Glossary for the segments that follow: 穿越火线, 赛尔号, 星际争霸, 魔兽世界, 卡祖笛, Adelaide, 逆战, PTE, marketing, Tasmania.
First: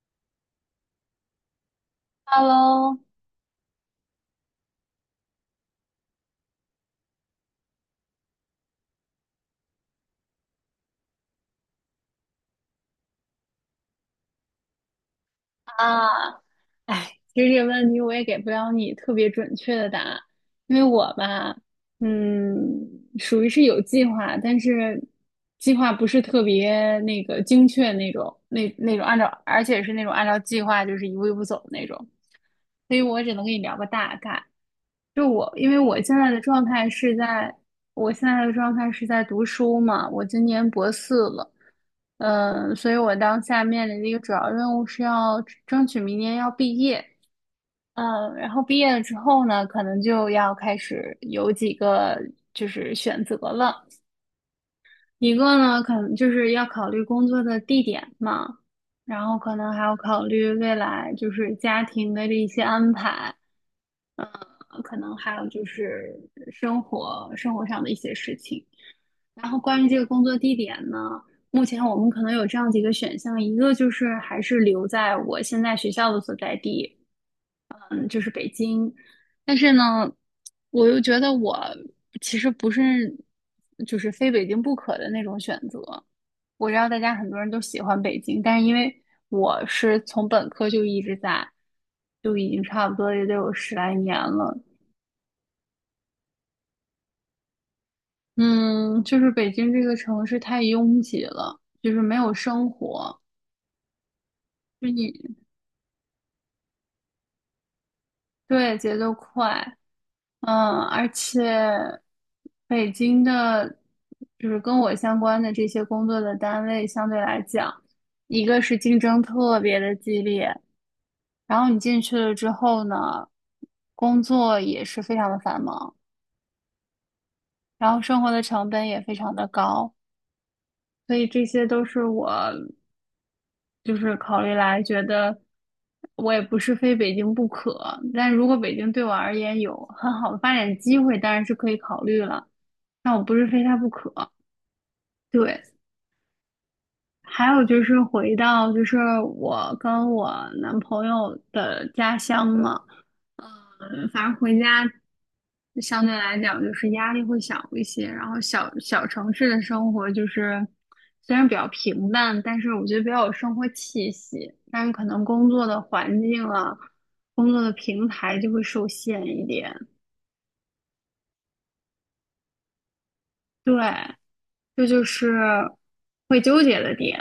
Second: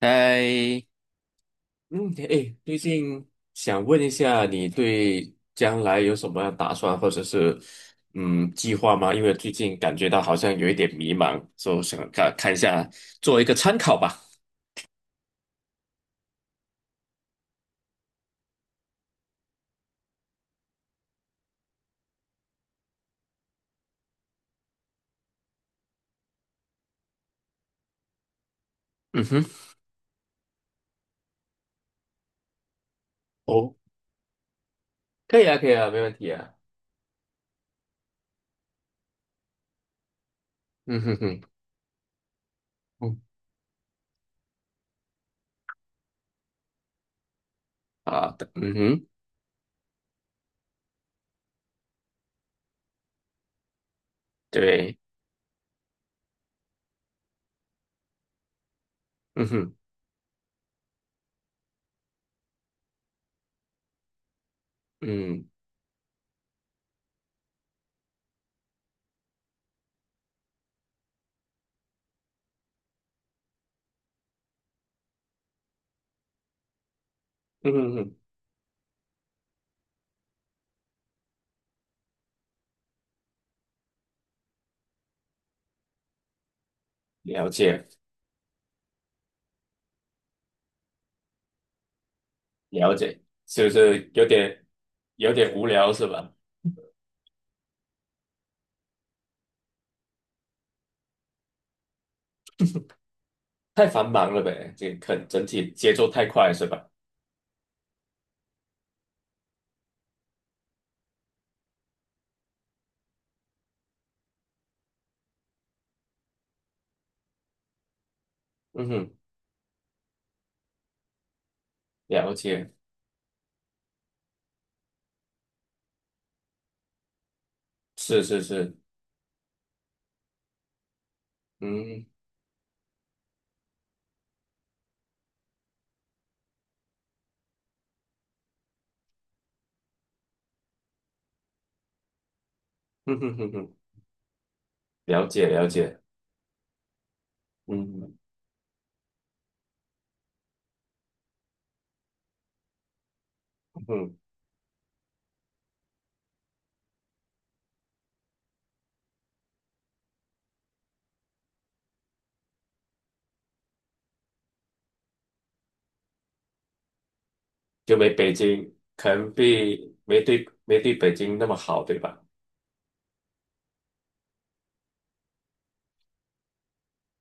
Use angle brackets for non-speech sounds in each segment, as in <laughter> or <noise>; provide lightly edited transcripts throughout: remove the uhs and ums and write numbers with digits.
哎，嗯，哎，最 Hello 近想问一下，你对将来有什么样打算，或者是计划吗？因为最近感觉到好像有一点迷茫，所以想看看一下，做一个参考吧。啊，哎，其实这个问题我也给不了你特别准确的答案，因为我吧，嗯，属于是有计划，但是计划不是特别那个精确那种，那种按嗯照，哼，而且是那种按照计划就是一步一步走的那种，所以我只能跟你哦，聊个大概。就可以我，啊，可因以为啊，没我问现题在的啊。状态是在，我现在的状态是在读书嘛，我今年博嗯哼四哼，了，嗯，所以我嗯，当下面临的一个主要任务是要争取明年要毕业，好嗯，然的，后嗯毕业了哼，之后呢，可能就要开始有几个就是选择了，对，一个呢，可能就是要考虑工作的地点嘛，然后嗯可能哼，还要考虑未来就是家庭的这一些安排。嗯，可能还有嗯，就是生活上的一些事情。然后关于这个工作地点呢，目前我们可能有这样几个选项，一个就是还是留在我现在学校的所在地，嗯哼嗯，哼，就是北京。但是呢，我又觉得我其实不是就是非北京不可的那种选择。我知道大家很多了人都喜解，欢北京，但是因为我是从本科就一直在，就已经差了不多解，也得有是不十来是年有了。点有点无聊是吧？嗯，就是北京这个城市太拥挤了，就是没有生活，太繁忙了呗，就这你肯整体节奏太快是吧？对节奏快，嗯，而且北京的，就是跟我相关的这些工作的单位相对来讲，一个是嗯竞哼。争特别的激烈，然后你进去了了之解，后呢，工作也是非常的繁忙，然后是生活的是成是，本也非常的高，所以这些都是嗯，我。就是考虑来觉得我也不是非北京不可，但如果北京对我而言有很好的发展机会，当然是可以考虑了，但哼我不哼是哼非哼，它不可。了解对，了解，还有就是嗯回到就是我跟我男朋友的家乡嘛。嗯，哼，反正回家相对来讲就是压力会小一些，然后小小城市的生活就是虽然比较平淡，但是我觉得比较有生活气息，但是可能工作的环境啊，工作的就平没北台就会京，受可限能一点。比没对没对北京那么好，对吧？对，这就是会纠结的点。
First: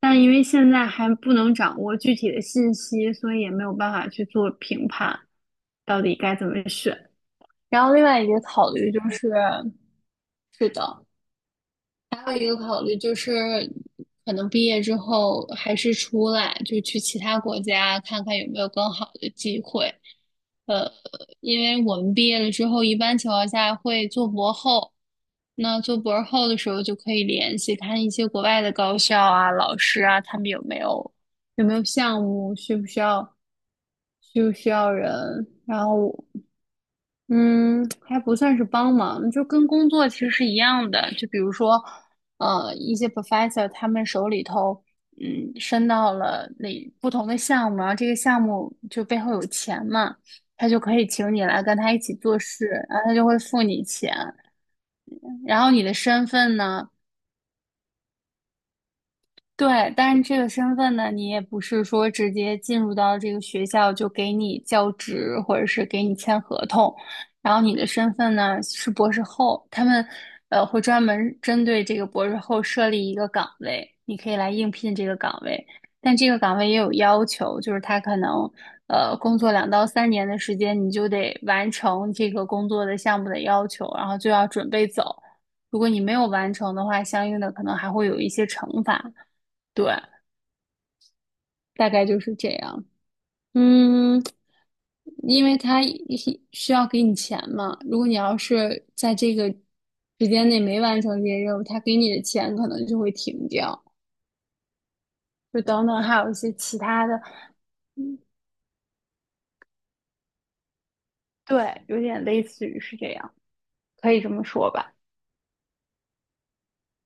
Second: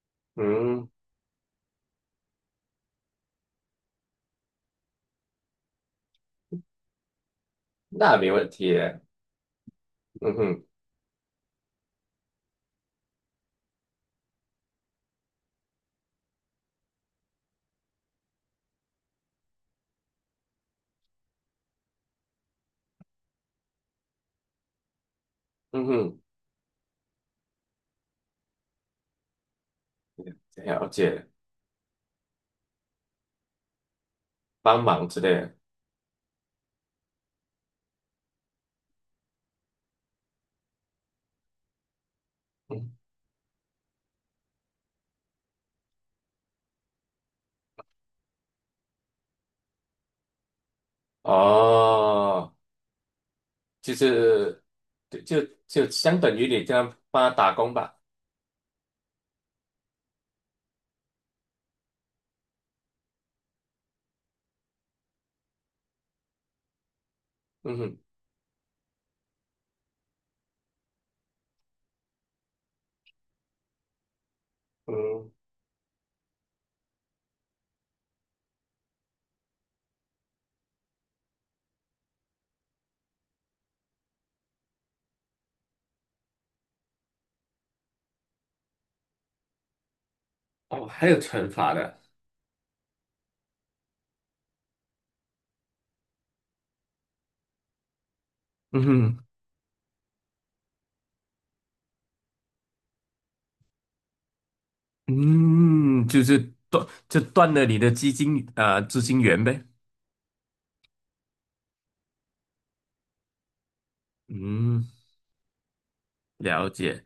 但因为现在嗯，还不能掌握具体的信息，所以也没有办法去做评判，到底该怎么选。然后另那外一没个问考题，虑就是。嗯哼是的，还有一个考虑就是，可能毕业之后还是出来，就去其他国家看看有没有更好的机会。呃，因为我们毕业了之后，一般情况下会做博后，那嗯做哼，博后的时候就可以联系看一些国外的高校啊、老师啊，他们有没了有解，有没有项目，需不需要需不需帮要忙之类人，的，然后。嗯，还不算是帮忙，就跟工作其实是一样的。就比如说，嗯，一些 professor 他们手里头，嗯，伸到了那不同的项目，然后这个项目就背后有钱嘛，他就可以请你来跟他一起做哦，事，然后他就会付你就钱。是对就然后你就的相身等于份你这呢？样帮他打工吧，对，但是这个身份呢，你也不是说直接进入到这个学校就给你教职，或者是给你签合同。然后你嗯的哼身份呢是博士后，他们会专门针对这个博士后设立一个岗位，你可以来应聘这个嗯，岗位。但这个岗位也有要求，就是他可能工作2到3年的时间，你就得完成这个工作的项目的要求，然后就要准备走。如果你没有完成的话，相应的可能还会有一些惩罚。对，哦，还有惩罚大的。概就是这样。嗯，因为他一需要给你钱嘛，如果你要嗯是在哼这个时间内没完成这些任务，他给你的钱可能就会停掉，就等等，嗯，还就有一是些其断他就的，断了你的基金啊、资金源呗。对，有点类似于是这样，可以这么说嗯，吧。了解。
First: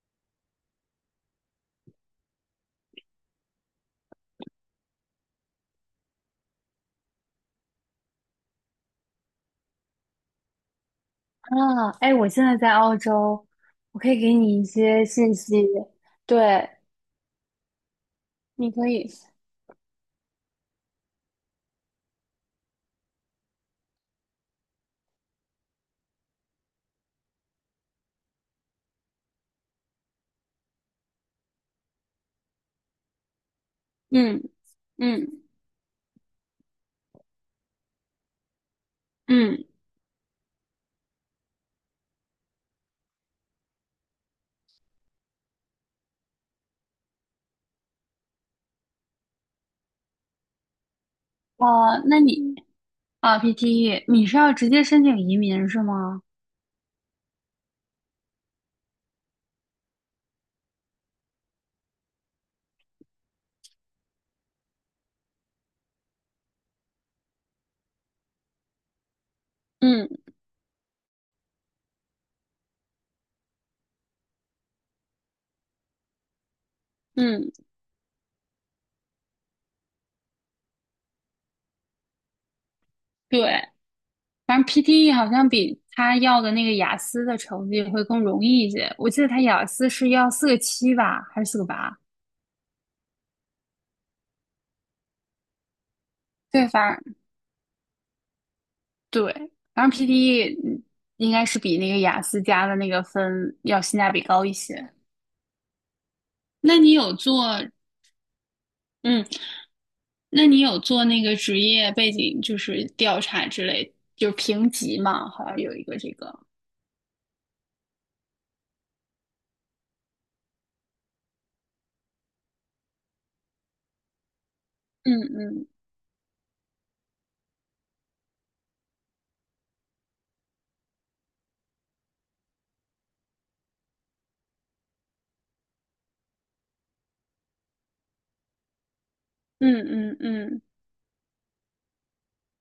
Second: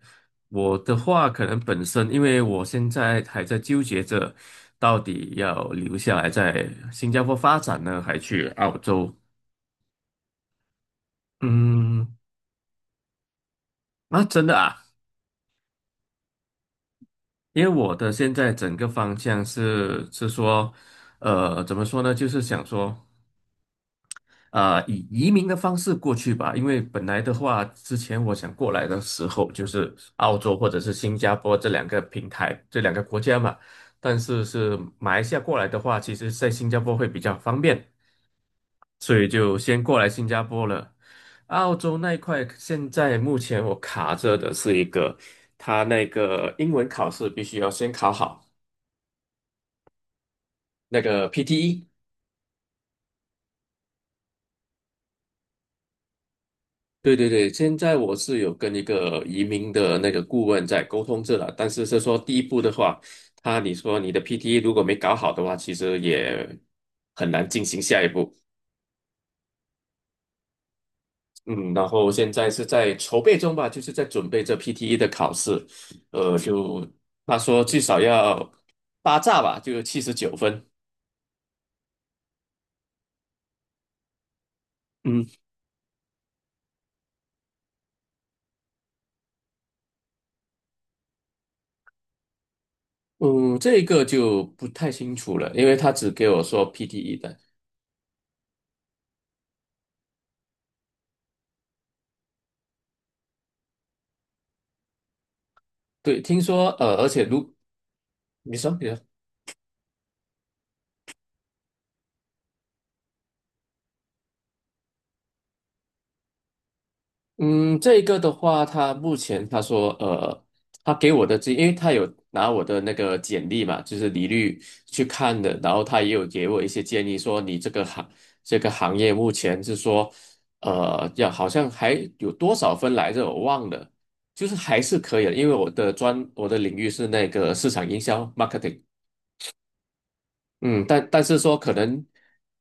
我的话，可能本身因为我现在还在纠结着，到底要留下来在新加坡发展呢，还去澳洲？啊，哎，嗯，我现在在澳洲，我可以啊，给真的你一啊，些信息，对，因为我的现在你整可个以，方向是说，怎么说呢？就是想说。啊、以移民的方式过去吧，因为本来的话，之前我想过来的时候，就是澳洲或者是新加坡这两个平台，这两个国家嘛。但嗯是是马来西亚嗯过来的话，其实在新加坡会比较方便，所以就嗯。先过来新加坡了。澳洲那一块，现在目前我卡着的是一个，他那个英文考试必须要先考好那个 PTE。哦，那你啊，PTE,你是要直接申请移民是吗？对对对，现在我是有跟一个移民的那个顾问在沟通这了，但是是说第一步的话，他你说你的 PTE 如果没搞好的话，其实也很难进行下一步。嗯嗯，然后现在是在筹备中吧，就是在准备这 PTE 的考试，就他嗯，说至少要八炸吧，就79分。对，反正 PTE 嗯好像比他要的那个雅思的成绩会更容易一些。我记得他雅思是要四个七吧，还是四个八？嗯，这个就不太清楚了，因为他只给我说 对，反正 PTE 的。对,反正 PTE 嗯应该是比那个雅思加的那个分要性价比高一些。对，听说那你而有且做，如你说你说。嗯，那你有做那个职业背景就是调查之类，就是评级嘛，好像有一个这个。嗯，这个的话，他目前他说，他给我的这，因为他有拿我的那个简历嘛，就是履历去嗯看的，嗯然后他也有给我一些建议，说你这个行业目前是说，要好像还有多少分来着，我忘了，就是还是可以的，因为我的领域是那个市场营销 marketing。嗯嗯嗯，但是说可能，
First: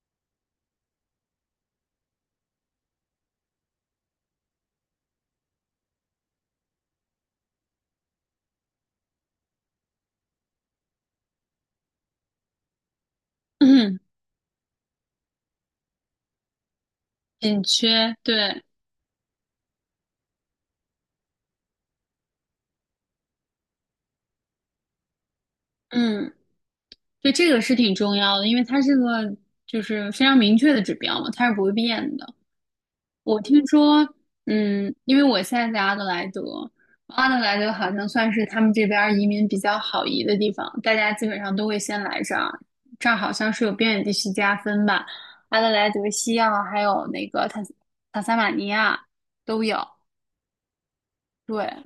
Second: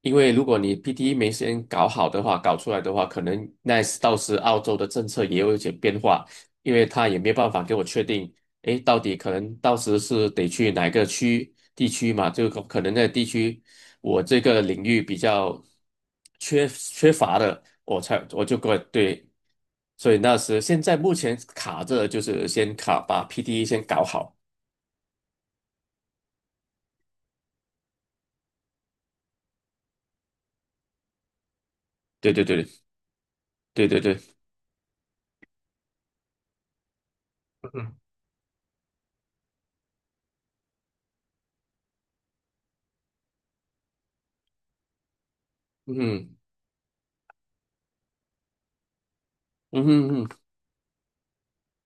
因为如果你 PTE 没先搞好的话，搞出来的话，可能那时到时澳洲的政策也有一些变化，因为他也没办法给我确定，诶，到底可能到时是得去哪个区地区嘛？就可可能那个地区嗯，我这个领域比较缺乏 <clears throat> 的，紧我缺，才我就对，过对，所以那时现在目前卡着就是先卡把 PTE 先搞好，嗯，对，这个是挺重要的，因为它是个就是非常明确的指标嘛，它是不会变对的。对对我听对对说，对，嗯，因为我现在在阿德莱德，阿德莱德好嗯像算是他们这边儿移民比较好移的地方，大家基本上都会先来这儿，这儿好像是有边远地区加分吧，阿德莱德、嗯西澳还有那个塔斯马尼亚都有，嗯嗯。对。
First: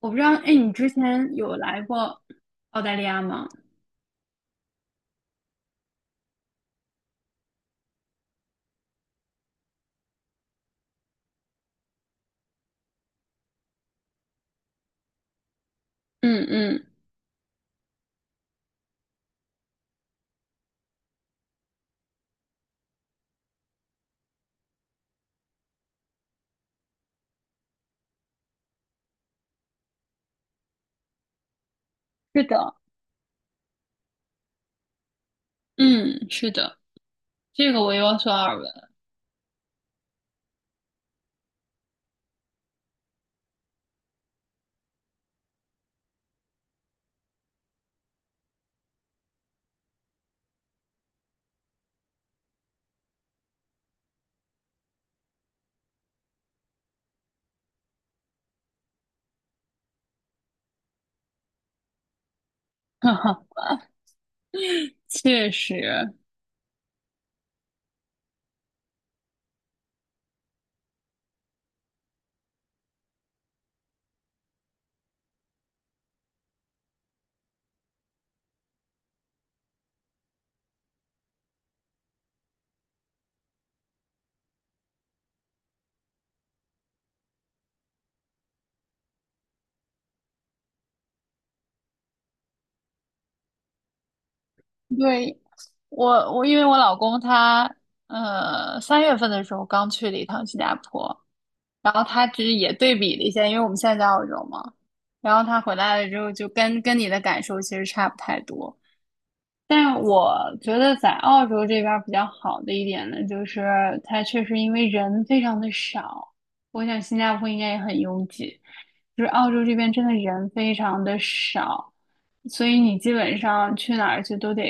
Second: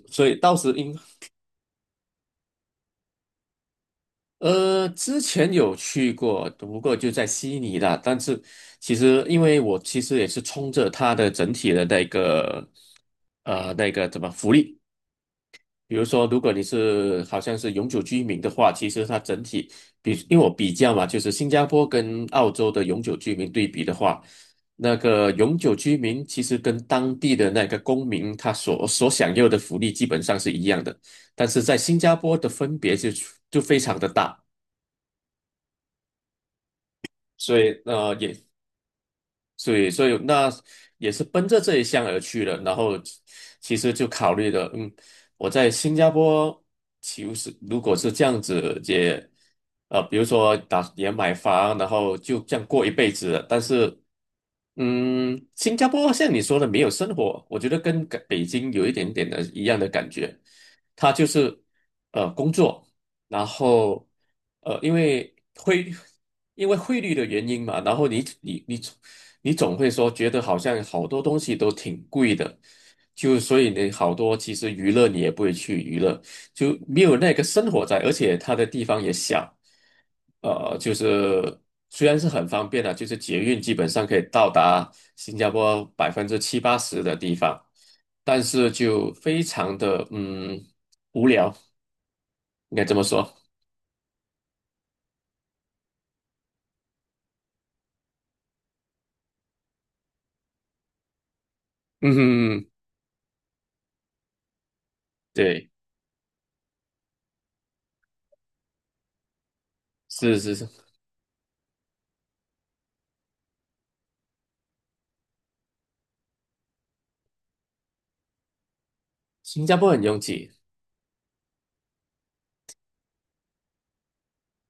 我不知所道，以哎，到你时之应前有来过澳大利亚吗？之前有去过，不过就在悉尼啦。但是其实因为我其实也是冲着它的整体的那个怎么福利。比如说，如嗯果你嗯，是好像是永久居民的话，其实它整体比，因为我比较嘛，就是新加坡跟澳洲的永久居民对比的话，那个永久居民其实跟当地的那个公民他所享有的福利基本上是一样的，但是在新加坡是的的，分别就非常的大，嗯，是的，所这个以我有所也耳闻，所以，所以那也是奔着这一项而去的。然后，其实就考虑的，嗯，我在新加坡，其实如果是这样子，也，比如说打也买房，然后就这样过一辈子了。但是，嗯，新加坡像你说的没有生活，我觉得跟感北京有一点点的一样的感觉，它就是工作。<laughs> 哈哈，然后因 <laughs> 为确实，汇率的原因嘛，然后你总会说觉得好像好多东西都挺贵的，就所以你好多其实娱乐你也不会去娱乐，就没有那个生活在，而且它的地方也小，就是虽然是很方便的，就是捷运基本上可以到达新加坡百分之七八十的地方，但是就非常的无聊，应该这么说。对，我我因为我老公他3月份的时候刚去了一趟新加坡，然后嗯他其实哼嗯也对比了一下，因为我们现在在澳洲嘛，然后他对，回来了之后就跟你的感受其实差不太多。但我是是是，觉得在澳洲这边儿比较好的一点呢，就是它确实因为人非常的少，我想新加坡应该也很拥挤，就是澳洲新这加坡边很真的拥人挤，非常的少，所以你基本上去哪儿去都得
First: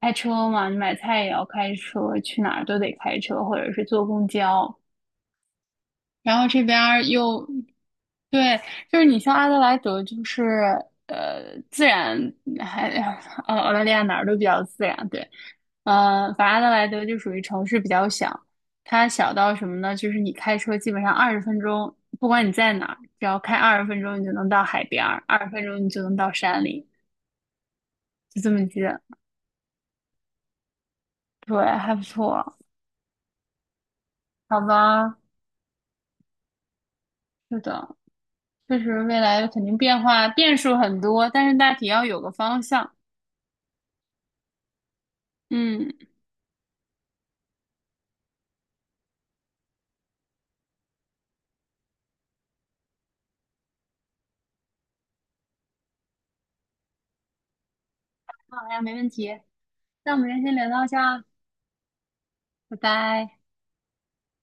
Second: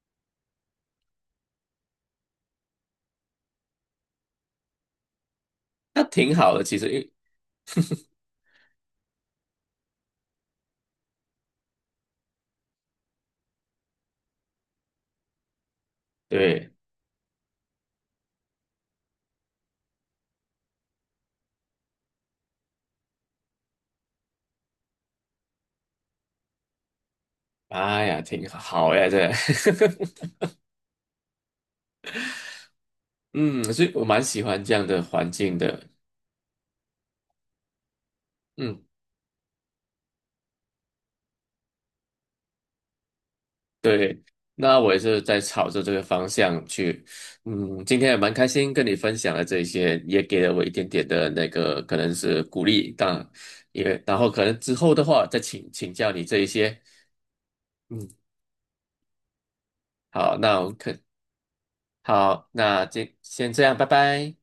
开车嘛，你买菜也要开车，去哪儿都得开车或者是坐公交，那挺然后好的，这其边实，因儿为又对，就是你像阿德莱德，就是自然还澳大利亚哪儿都比较自然，对，反正阿德对，莱德就属于城市比较小，它小到什么呢？就是你开车基本上二十分钟，不管你在哪儿，只要开二十分钟，你就能到海边儿，二十分钟你就能到山里，哎呀，就挺这么近。好呀，这，对，还不错，<laughs> 嗯，所以我蛮喜好欢这样的吧，环境的，是的，确嗯，实未来肯定变化变数很多，但是大体要有个方向。对，那我也是在朝着这嗯。个方向去，嗯，今天也蛮开心跟你分享了这一些，也给了我一点点的那个可能是鼓励，当也然后可能之后的话再请教你这一些，嗯，好呀，没问题。那我们好，先那聊我到可这儿，好，拜那今拜。先这样，拜拜。